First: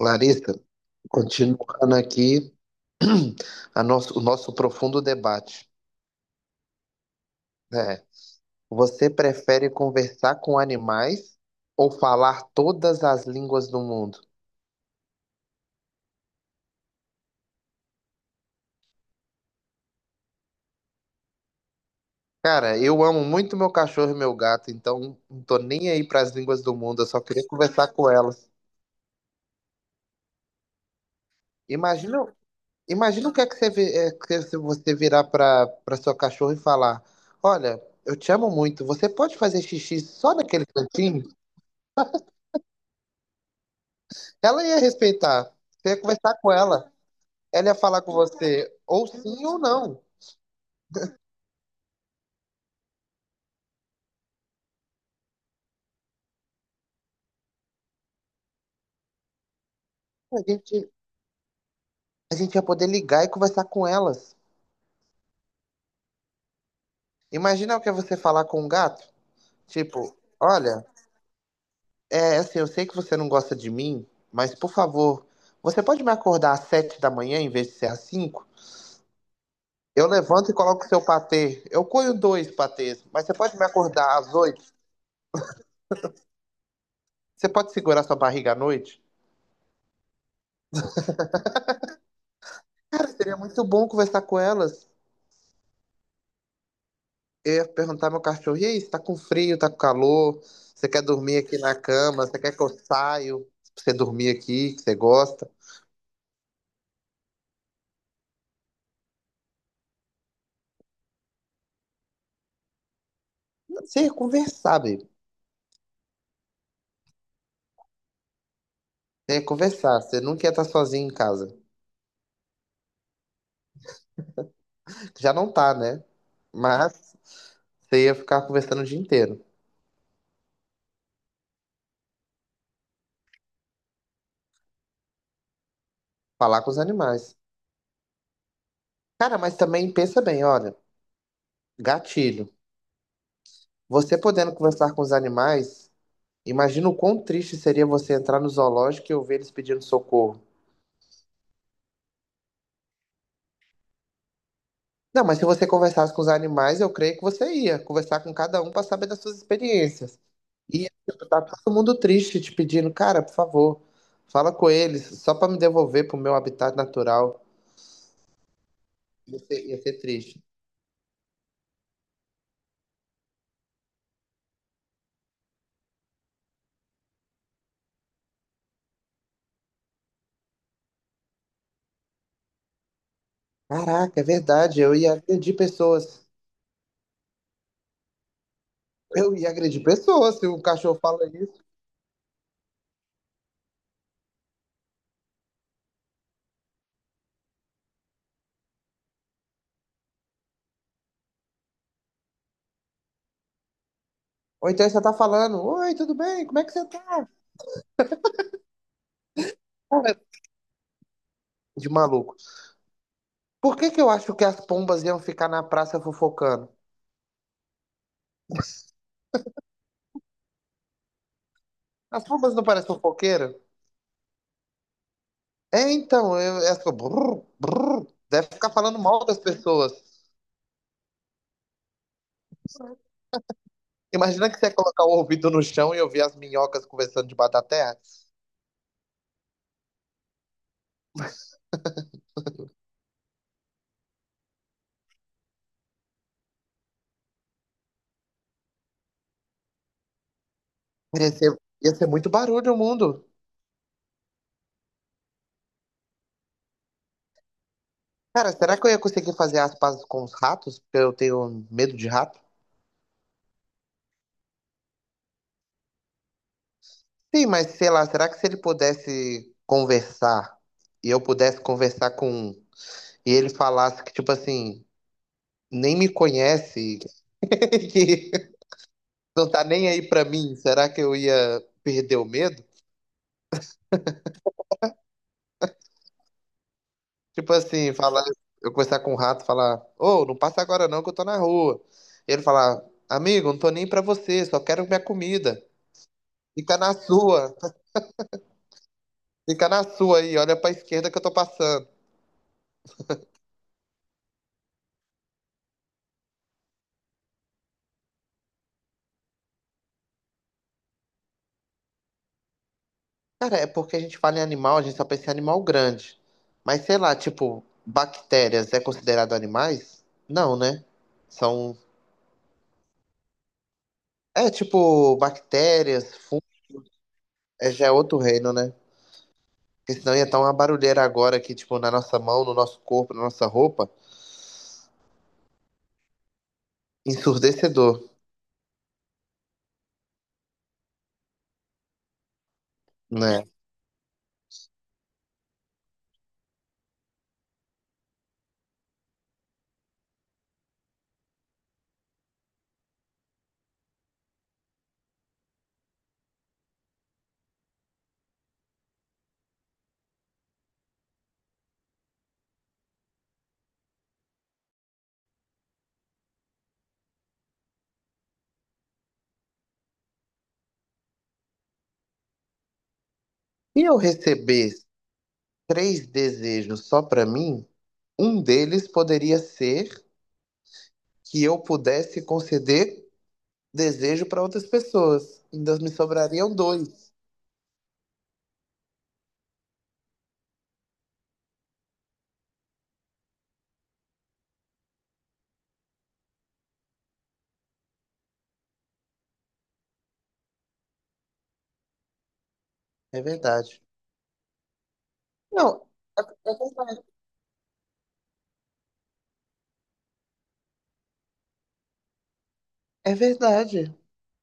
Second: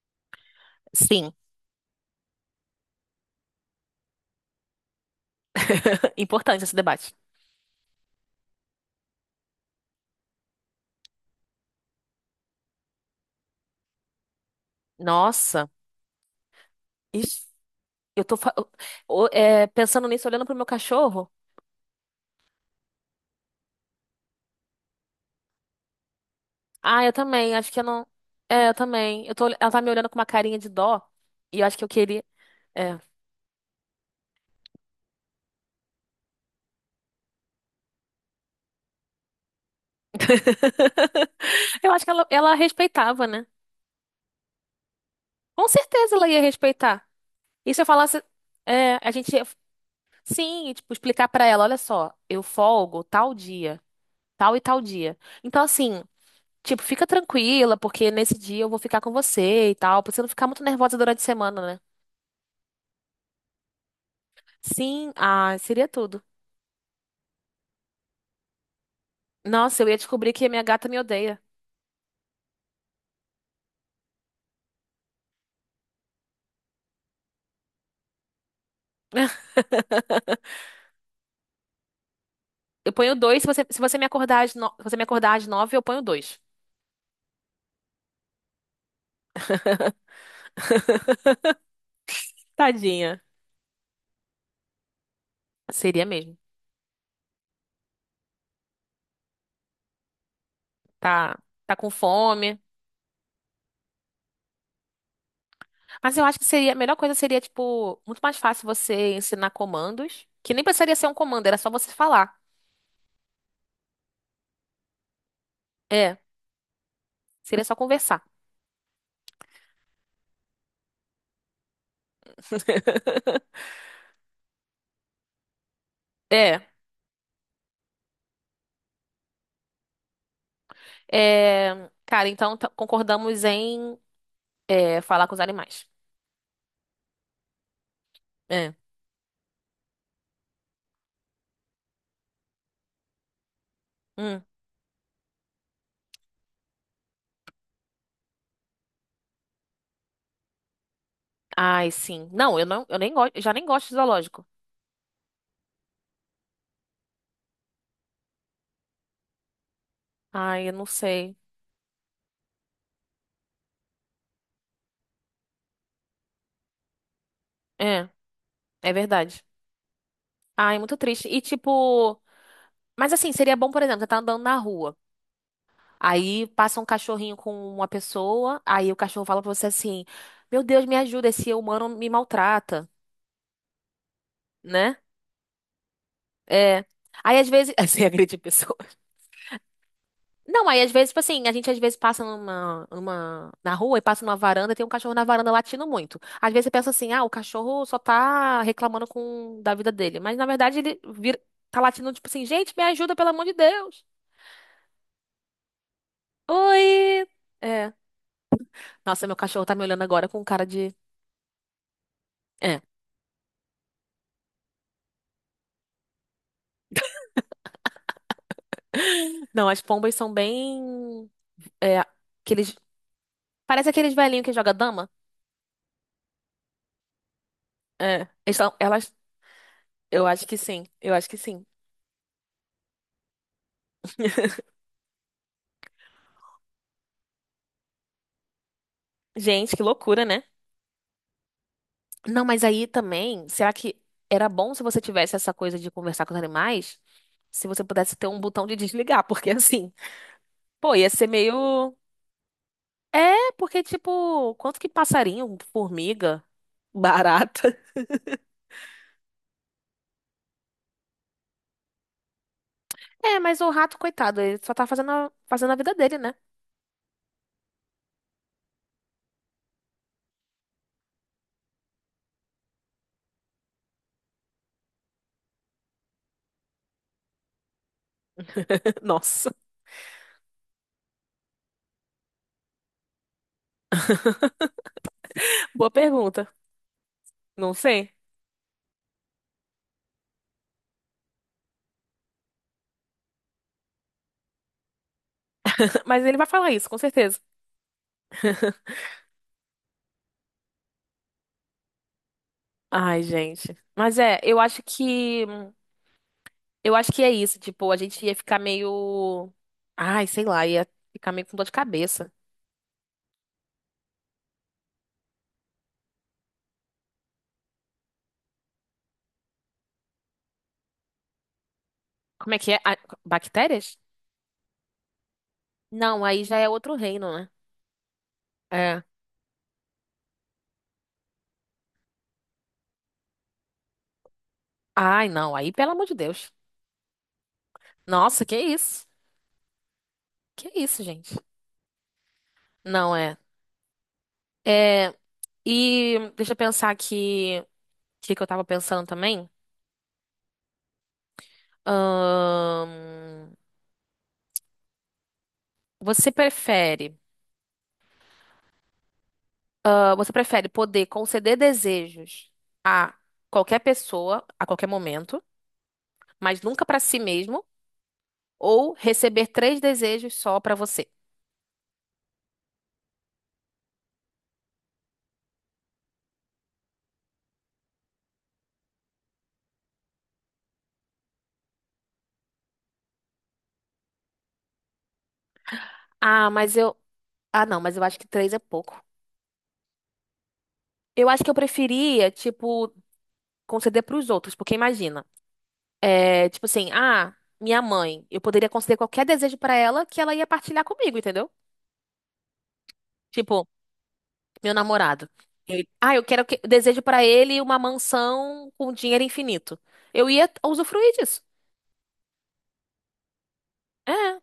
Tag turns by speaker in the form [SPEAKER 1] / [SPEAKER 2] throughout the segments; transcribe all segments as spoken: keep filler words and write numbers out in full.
[SPEAKER 1] Larissa,
[SPEAKER 2] Sim,
[SPEAKER 1] continuando aqui a nosso- o nosso profundo debate.
[SPEAKER 2] importante esse debate.
[SPEAKER 1] Né? Você prefere conversar com animais ou falar todas as línguas do mundo?
[SPEAKER 2] Nossa, isso, eu tô fa- eu- o- é, pensando nisso, olhando pro meu cachorro.
[SPEAKER 1] Cara, eu amo muito meu cachorro e meu gato, então não tô nem aí para as línguas do mundo,
[SPEAKER 2] Ah,
[SPEAKER 1] eu
[SPEAKER 2] eu
[SPEAKER 1] só queria
[SPEAKER 2] também, acho que eu
[SPEAKER 1] conversar
[SPEAKER 2] não.
[SPEAKER 1] com elas.
[SPEAKER 2] É, eu também. Eu tô, ela tá me olhando com uma carinha de dó e eu acho que eu
[SPEAKER 1] Imagina,
[SPEAKER 2] queria. É.
[SPEAKER 1] imagina o que é que você, vi- é, que é se você virar para para sua cachorra e falar: olha, eu te amo muito, você pode fazer xixi só naquele cantinho?
[SPEAKER 2] Eu acho que ela, ela respeitava, né?
[SPEAKER 1] Ela ia respeitar.
[SPEAKER 2] Com
[SPEAKER 1] Você ia
[SPEAKER 2] certeza ela
[SPEAKER 1] conversar
[SPEAKER 2] ia
[SPEAKER 1] com ela.
[SPEAKER 2] respeitar.
[SPEAKER 1] Ela
[SPEAKER 2] E
[SPEAKER 1] ia
[SPEAKER 2] se eu
[SPEAKER 1] falar com
[SPEAKER 2] falasse.
[SPEAKER 1] você,
[SPEAKER 2] É,
[SPEAKER 1] ou
[SPEAKER 2] a gente ia.
[SPEAKER 1] sim ou não.
[SPEAKER 2] Sim, e, tipo, explicar pra ela: olha só, eu folgo tal dia, tal e tal dia. Então, assim. Tipo, fica tranquila, porque nesse dia eu vou ficar com você e tal, pra você não
[SPEAKER 1] A
[SPEAKER 2] ficar muito
[SPEAKER 1] gente,
[SPEAKER 2] nervosa durante a semana, né?
[SPEAKER 1] a gente ia poder ligar e conversar com elas.
[SPEAKER 2] Sim, ah, seria tudo.
[SPEAKER 1] Imagina o que é você falar com um gato.
[SPEAKER 2] Nossa, eu ia
[SPEAKER 1] Tipo,
[SPEAKER 2] descobrir que a minha
[SPEAKER 1] olha,
[SPEAKER 2] gata me odeia.
[SPEAKER 1] é assim, eu sei que você não gosta de mim, mas por favor, você pode me acordar às sete da manhã em vez de ser às cinco? Eu levanto e coloco seu patê. Eu coio dois
[SPEAKER 2] Eu
[SPEAKER 1] patês,
[SPEAKER 2] ponho
[SPEAKER 1] mas você
[SPEAKER 2] dois, se
[SPEAKER 1] pode me
[SPEAKER 2] você, se você me
[SPEAKER 1] acordar às
[SPEAKER 2] acordar às
[SPEAKER 1] oito?
[SPEAKER 2] no... se você me acordar às nove, eu ponho dois.
[SPEAKER 1] Você pode segurar sua barriga à noite? Cara,
[SPEAKER 2] Tadinha.
[SPEAKER 1] seria muito bom conversar com elas.
[SPEAKER 2] Seria mesmo.
[SPEAKER 1] Eu ia perguntar ao meu cachorro, e aí, você tá com frio, tá com calor? Você quer
[SPEAKER 2] Tá,
[SPEAKER 1] dormir aqui na
[SPEAKER 2] tá com
[SPEAKER 1] cama? Você quer
[SPEAKER 2] fome.
[SPEAKER 1] que eu saio pra você dormir aqui, que você gosta?
[SPEAKER 2] Mas eu acho que seria, a melhor coisa seria, tipo, muito mais fácil você ensinar comandos, que nem precisaria ser um comando, era só você falar.
[SPEAKER 1] Você ia conversar, baby.
[SPEAKER 2] É, seria só conversar.
[SPEAKER 1] Você ia conversar, você nunca ia estar sozinho em casa. Já não tá, né?
[SPEAKER 2] É,
[SPEAKER 1] Mas você ia ficar conversando o dia inteiro,
[SPEAKER 2] é, cara, então tá- concordamos em é, falar com os animais.
[SPEAKER 1] falar com os animais.
[SPEAKER 2] É.
[SPEAKER 1] Cara, mas também pensa bem, olha, gatilho. Você
[SPEAKER 2] Hum.
[SPEAKER 1] podendo conversar com os animais, imagina o quão triste seria você entrar no zoológico e ouvir eles pedindo socorro.
[SPEAKER 2] Ai, sim. Não, eu não, eu nem gosto, já nem gosto de zoológico.
[SPEAKER 1] Não, mas se você conversasse com os animais, eu creio que você ia conversar com cada um para saber das suas experiências.
[SPEAKER 2] Ai, eu não
[SPEAKER 1] E tipo,
[SPEAKER 2] sei.
[SPEAKER 1] tá todo mundo triste te pedindo, cara, por favor, fala com eles, só para me devolver pro meu habitat natural.
[SPEAKER 2] É, é verdade.
[SPEAKER 1] Você ia ser triste.
[SPEAKER 2] Ai, muito triste. E tipo, mas assim, seria bom, por exemplo, você tá andando na rua. Aí passa um cachorrinho com uma pessoa, aí o cachorro fala pra você assim: "Meu Deus, me ajuda, esse humano me maltrata",
[SPEAKER 1] Caraca, é verdade, eu
[SPEAKER 2] né?
[SPEAKER 1] ia agredir pessoas.
[SPEAKER 2] É. Aí às vezes, assim, agride pessoas.
[SPEAKER 1] Eu ia agredir pessoas se um
[SPEAKER 2] Não, aí às
[SPEAKER 1] cachorro
[SPEAKER 2] vezes, tipo
[SPEAKER 1] fala
[SPEAKER 2] assim, a
[SPEAKER 1] isso.
[SPEAKER 2] gente às vezes passa numa, numa, na rua e passa numa varanda e tem um cachorro na varanda latindo muito. Às vezes você pensa assim, ah, o cachorro só tá reclamando com, da vida dele. Mas na verdade ele vira, tá latindo tipo assim, gente, me ajuda, pelo amor de Deus.
[SPEAKER 1] Ou então você tá falando, oi, tudo bem? Como é que você
[SPEAKER 2] Oi!
[SPEAKER 1] tá?
[SPEAKER 2] É. Nossa, meu cachorro tá me olhando
[SPEAKER 1] Cara,
[SPEAKER 2] agora com cara de.
[SPEAKER 1] de maluco.
[SPEAKER 2] É.
[SPEAKER 1] Por que que eu acho que as pombas iam ficar na praça fofocando?
[SPEAKER 2] Não, as pombas são bem. É.
[SPEAKER 1] As pombas não
[SPEAKER 2] Aqueles.
[SPEAKER 1] parecem fofoqueiras?
[SPEAKER 2] Parece aqueles velhinhos que joga dama.
[SPEAKER 1] É, então, eu, é assim, eu fico, brrr, brrr.
[SPEAKER 2] É.
[SPEAKER 1] Deve
[SPEAKER 2] Eles
[SPEAKER 1] ficar
[SPEAKER 2] são-
[SPEAKER 1] falando
[SPEAKER 2] Elas.
[SPEAKER 1] mal das pessoas.
[SPEAKER 2] Eu acho que sim. Eu acho que sim.
[SPEAKER 1] Imagina que você ia colocar o ouvido no chão e ouvir as minhocas conversando debaixo da terra.
[SPEAKER 2] Gente, que loucura, né? Não, mas aí também, será que era bom se você tivesse essa coisa de conversar com os animais? Se você pudesse ter um botão de desligar, porque assim, pô, ia ser
[SPEAKER 1] Ia ser, ia
[SPEAKER 2] meio.
[SPEAKER 1] ser muito barulho o mundo.
[SPEAKER 2] É, porque tipo, quanto que passarinho, formiga, barata.
[SPEAKER 1] Cara, será que eu ia conseguir fazer as pazes com os ratos? Porque eu tenho medo de rato.
[SPEAKER 2] É, mas o rato, coitado, ele só tá fazendo a, fazendo a vida dele, né?
[SPEAKER 1] Sim, mas sei lá, será que se ele pudesse conversar e eu pudesse conversar com um, e ele falasse que, tipo assim, nem me conhece, que não
[SPEAKER 2] Nossa,
[SPEAKER 1] tá nem aí pra mim, será que eu ia perder o medo?
[SPEAKER 2] boa pergunta.
[SPEAKER 1] Tipo
[SPEAKER 2] Não
[SPEAKER 1] assim,
[SPEAKER 2] sei.
[SPEAKER 1] falar, eu conversar com um rato, falar, ô, não passa agora não, que eu tô na rua. E ele falar, amigo, não tô nem pra você, só quero minha comida.
[SPEAKER 2] Mas ele vai falar
[SPEAKER 1] Fica
[SPEAKER 2] isso,
[SPEAKER 1] na
[SPEAKER 2] com certeza.
[SPEAKER 1] sua, fica na sua aí, olha pra esquerda que eu tô passando.
[SPEAKER 2] Ai, gente. Mas é, eu acho que eu acho que é isso, tipo, a gente ia ficar meio. Ai, sei lá, ia ficar meio com dor de cabeça.
[SPEAKER 1] Cara, é porque a gente fala em animal, a gente só pensa em animal grande. Mas sei lá, tipo, bactérias é considerado animais? Não, né? São.
[SPEAKER 2] Como é que é? Ah, bactérias?
[SPEAKER 1] É tipo, bactérias,
[SPEAKER 2] Não, aí
[SPEAKER 1] fungos,
[SPEAKER 2] já é outro reino, né?
[SPEAKER 1] é, já é outro reino, né?
[SPEAKER 2] É.
[SPEAKER 1] Porque senão ia estar uma barulheira agora aqui, tipo, na nossa mão, no nosso corpo, na nossa roupa.
[SPEAKER 2] Ai, não, aí pelo amor de Deus.
[SPEAKER 1] Ensurdecedor,
[SPEAKER 2] Nossa, que isso? Que isso, gente? Não é.
[SPEAKER 1] né?
[SPEAKER 2] É. E deixa eu pensar que. O que que eu tava pensando também? Ahn, Você prefere. Ah, você prefere poder conceder desejos a qualquer pessoa, a qualquer momento, mas nunca pra si mesmo? Ou receber três desejos só pra você.
[SPEAKER 1] Se eu receber três desejos só para mim, um deles poderia ser que eu pudesse conceder desejo para outras pessoas. Ainda me
[SPEAKER 2] Ah,
[SPEAKER 1] sobrariam
[SPEAKER 2] mas eu.
[SPEAKER 1] dois.
[SPEAKER 2] Ah, não, mas eu acho que três é pouco. Eu acho que eu preferia, tipo, conceder pros outros, porque imagina. É, tipo assim, ah, minha mãe. Eu poderia conceder qualquer desejo pra ela que ela ia partilhar comigo, entendeu?
[SPEAKER 1] É
[SPEAKER 2] Tipo,
[SPEAKER 1] verdade.
[SPEAKER 2] meu namorado. Eu-
[SPEAKER 1] Não,
[SPEAKER 2] ah,
[SPEAKER 1] é
[SPEAKER 2] eu quero
[SPEAKER 1] é
[SPEAKER 2] que desejo
[SPEAKER 1] verdade.
[SPEAKER 2] pra ele uma mansão com dinheiro infinito. Eu ia usufruir disso.
[SPEAKER 1] É verdade.
[SPEAKER 2] É,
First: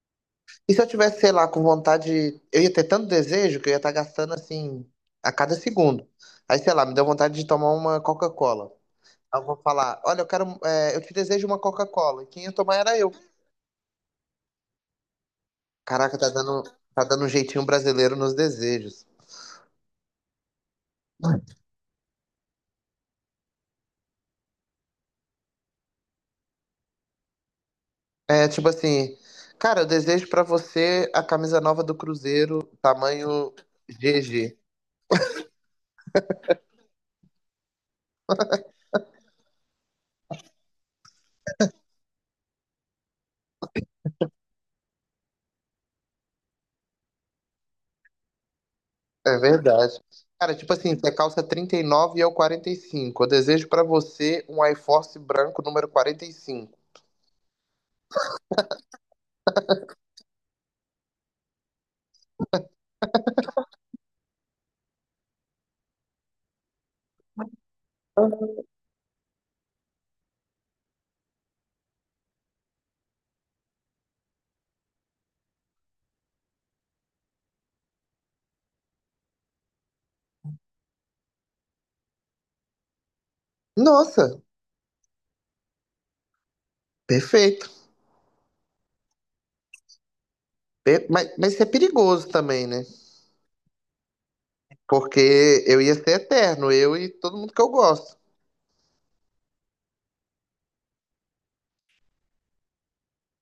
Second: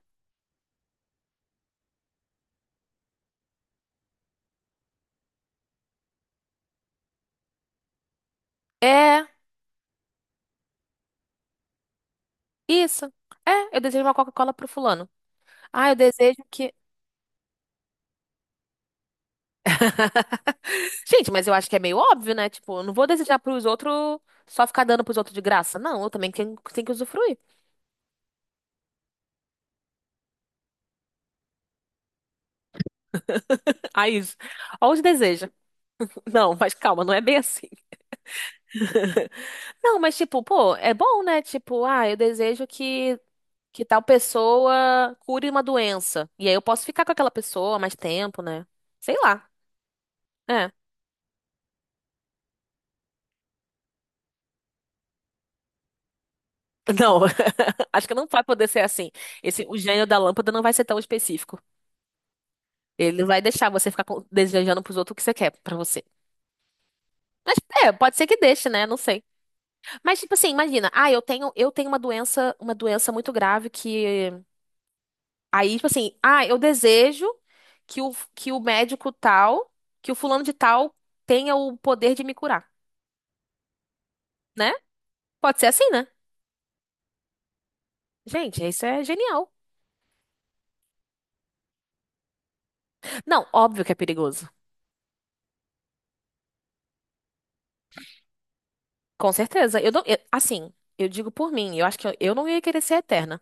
[SPEAKER 1] E se eu tivesse, sei lá, com vontade, eu ia ter tanto desejo que eu ia estar gastando assim a cada segundo. Aí, sei lá, me deu vontade de tomar uma Coca-Cola.
[SPEAKER 2] é,
[SPEAKER 1] Aí eu vou falar, olha, eu quero, é, eu te desejo uma Coca-Cola. E quem ia tomar era
[SPEAKER 2] isso.
[SPEAKER 1] eu.
[SPEAKER 2] É, eu desejo uma Coca-Cola pro fulano. Ah, eu
[SPEAKER 1] Caraca, tá
[SPEAKER 2] desejo
[SPEAKER 1] dando,
[SPEAKER 2] que
[SPEAKER 1] tá dando um jeitinho brasileiro nos desejos.
[SPEAKER 2] gente, mas eu acho que é meio óbvio, né? Tipo, eu não vou desejar pros outros só ficar dando pros outros de graça. Não, eu também tenho, tenho que usufruir.
[SPEAKER 1] É, tipo assim, cara, eu desejo pra você a camisa nova do Cruzeiro, tamanho
[SPEAKER 2] Aí,
[SPEAKER 1] G G.
[SPEAKER 2] olha os desejos. Não, mas calma, não é bem assim. Não, mas tipo, pô, é bom, né? Tipo, ah, eu desejo que, que tal pessoa cure uma doença. E aí eu posso ficar com aquela pessoa mais tempo, né? Sei
[SPEAKER 1] É
[SPEAKER 2] lá.
[SPEAKER 1] verdade. Cara,
[SPEAKER 2] É.
[SPEAKER 1] tipo assim, você calça trinta e nove e eu quarenta e cinco. Eu desejo pra você um iForce branco número quarenta e cinco.
[SPEAKER 2] Não, acho que não vai poder ser assim. Esse, o gênio da lâmpada não vai ser tão específico. Ele não vai deixar você ficar com- desejando pros outros o que você quer pra você. Mas é, pode ser que deixe, né? Não sei. Mas, tipo assim, imagina, ah, eu tenho, eu tenho uma doença, uma doença muito grave que. Aí, tipo assim, ah, eu desejo que o, que o médico tal, que o fulano de tal tenha o poder de me curar,
[SPEAKER 1] Nossa,
[SPEAKER 2] né? Pode ser assim, né?
[SPEAKER 1] perfeito.
[SPEAKER 2] Gente, isso é genial.
[SPEAKER 1] Pe- Mas, mas isso é perigoso também, né?
[SPEAKER 2] Não, óbvio que é perigoso.
[SPEAKER 1] Porque eu ia ser eterno, eu e todo mundo que eu gosto.
[SPEAKER 2] Com certeza. Eu não, eu- assim, eu digo por mim, eu acho que eu, eu não ia querer ser eterna.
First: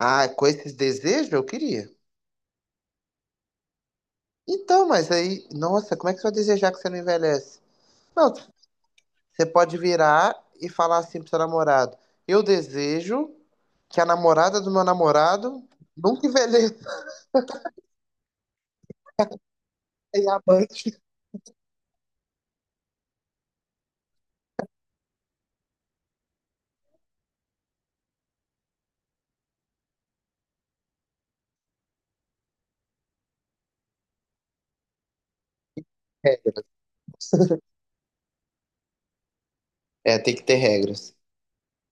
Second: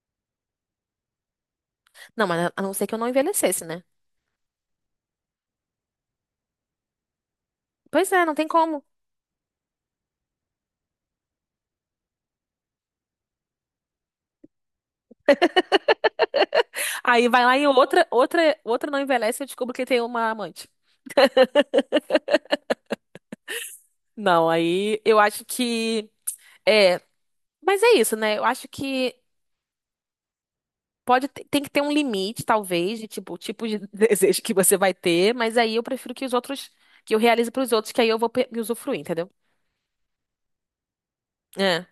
[SPEAKER 1] Ah, com esses desejos eu queria.
[SPEAKER 2] Não, mas a não ser que eu não envelhecesse, né?
[SPEAKER 1] Então, mas aí, nossa, como é que você vai desejar que você não envelhece?
[SPEAKER 2] Pois é,
[SPEAKER 1] Não,
[SPEAKER 2] não tem como.
[SPEAKER 1] você pode virar e falar assim pro seu namorado: eu desejo que a namorada do meu namorado nunca envelheça
[SPEAKER 2] Aí vai lá e outra, outra, outra não envelhece e eu descubro que tem
[SPEAKER 1] e
[SPEAKER 2] uma
[SPEAKER 1] a mãe.
[SPEAKER 2] amante.
[SPEAKER 1] Que
[SPEAKER 2] Não, aí eu acho que. É, mas é isso, né? Eu acho que pode ter- tem que ter um limite, talvez, de tipo, o tipo de desejo que você vai ter, mas aí eu prefiro que os
[SPEAKER 1] é.
[SPEAKER 2] outros, que eu realize pros outros, que aí eu vou pe- me usufruir, entendeu?
[SPEAKER 1] É, tem que ter regras.
[SPEAKER 2] É.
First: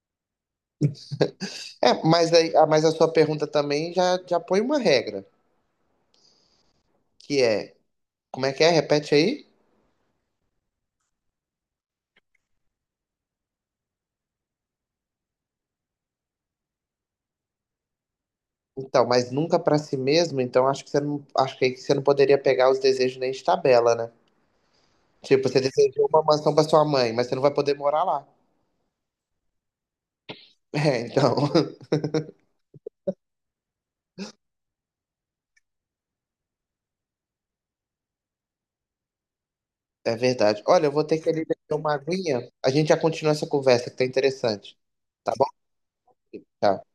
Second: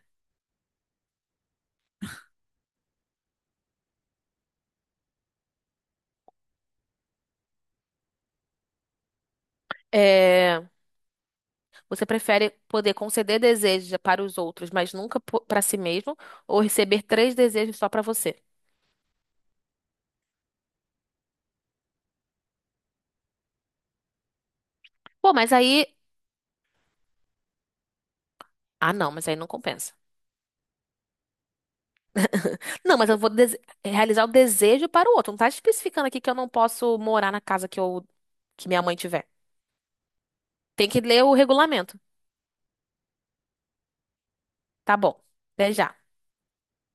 [SPEAKER 1] É, mas aí, ah, mas a sua pergunta também já, já põe uma regra, que é, como é que é? Repete aí.
[SPEAKER 2] É, você prefere poder conceder desejos para os outros, mas nunca po- pra si mesmo, ou receber três desejos só pra você?
[SPEAKER 1] Então, mas nunca pra si mesmo, então acho que você não, acho que aí você não poderia pegar os desejos nem de tabela, né?
[SPEAKER 2] Pô,
[SPEAKER 1] Tipo,
[SPEAKER 2] mas
[SPEAKER 1] você
[SPEAKER 2] aí.
[SPEAKER 1] desejou uma mansão pra sua mãe, mas você não vai poder morar lá.
[SPEAKER 2] Ah, não, mas aí não compensa.
[SPEAKER 1] É, então,
[SPEAKER 2] Não, mas eu vou dese- realizar o desejo para o outro. Não tá especificando aqui que eu não posso morar na casa que eu que minha mãe tiver.
[SPEAKER 1] é verdade. Olha,
[SPEAKER 2] Tem
[SPEAKER 1] eu
[SPEAKER 2] que
[SPEAKER 1] vou ter
[SPEAKER 2] ler
[SPEAKER 1] que
[SPEAKER 2] o
[SPEAKER 1] ali beber uma
[SPEAKER 2] regulamento.
[SPEAKER 1] aguinha. A gente já continua essa conversa, que tá interessante.
[SPEAKER 2] Tá bom.
[SPEAKER 1] Tá bom?
[SPEAKER 2] Até já.
[SPEAKER 1] Tchau.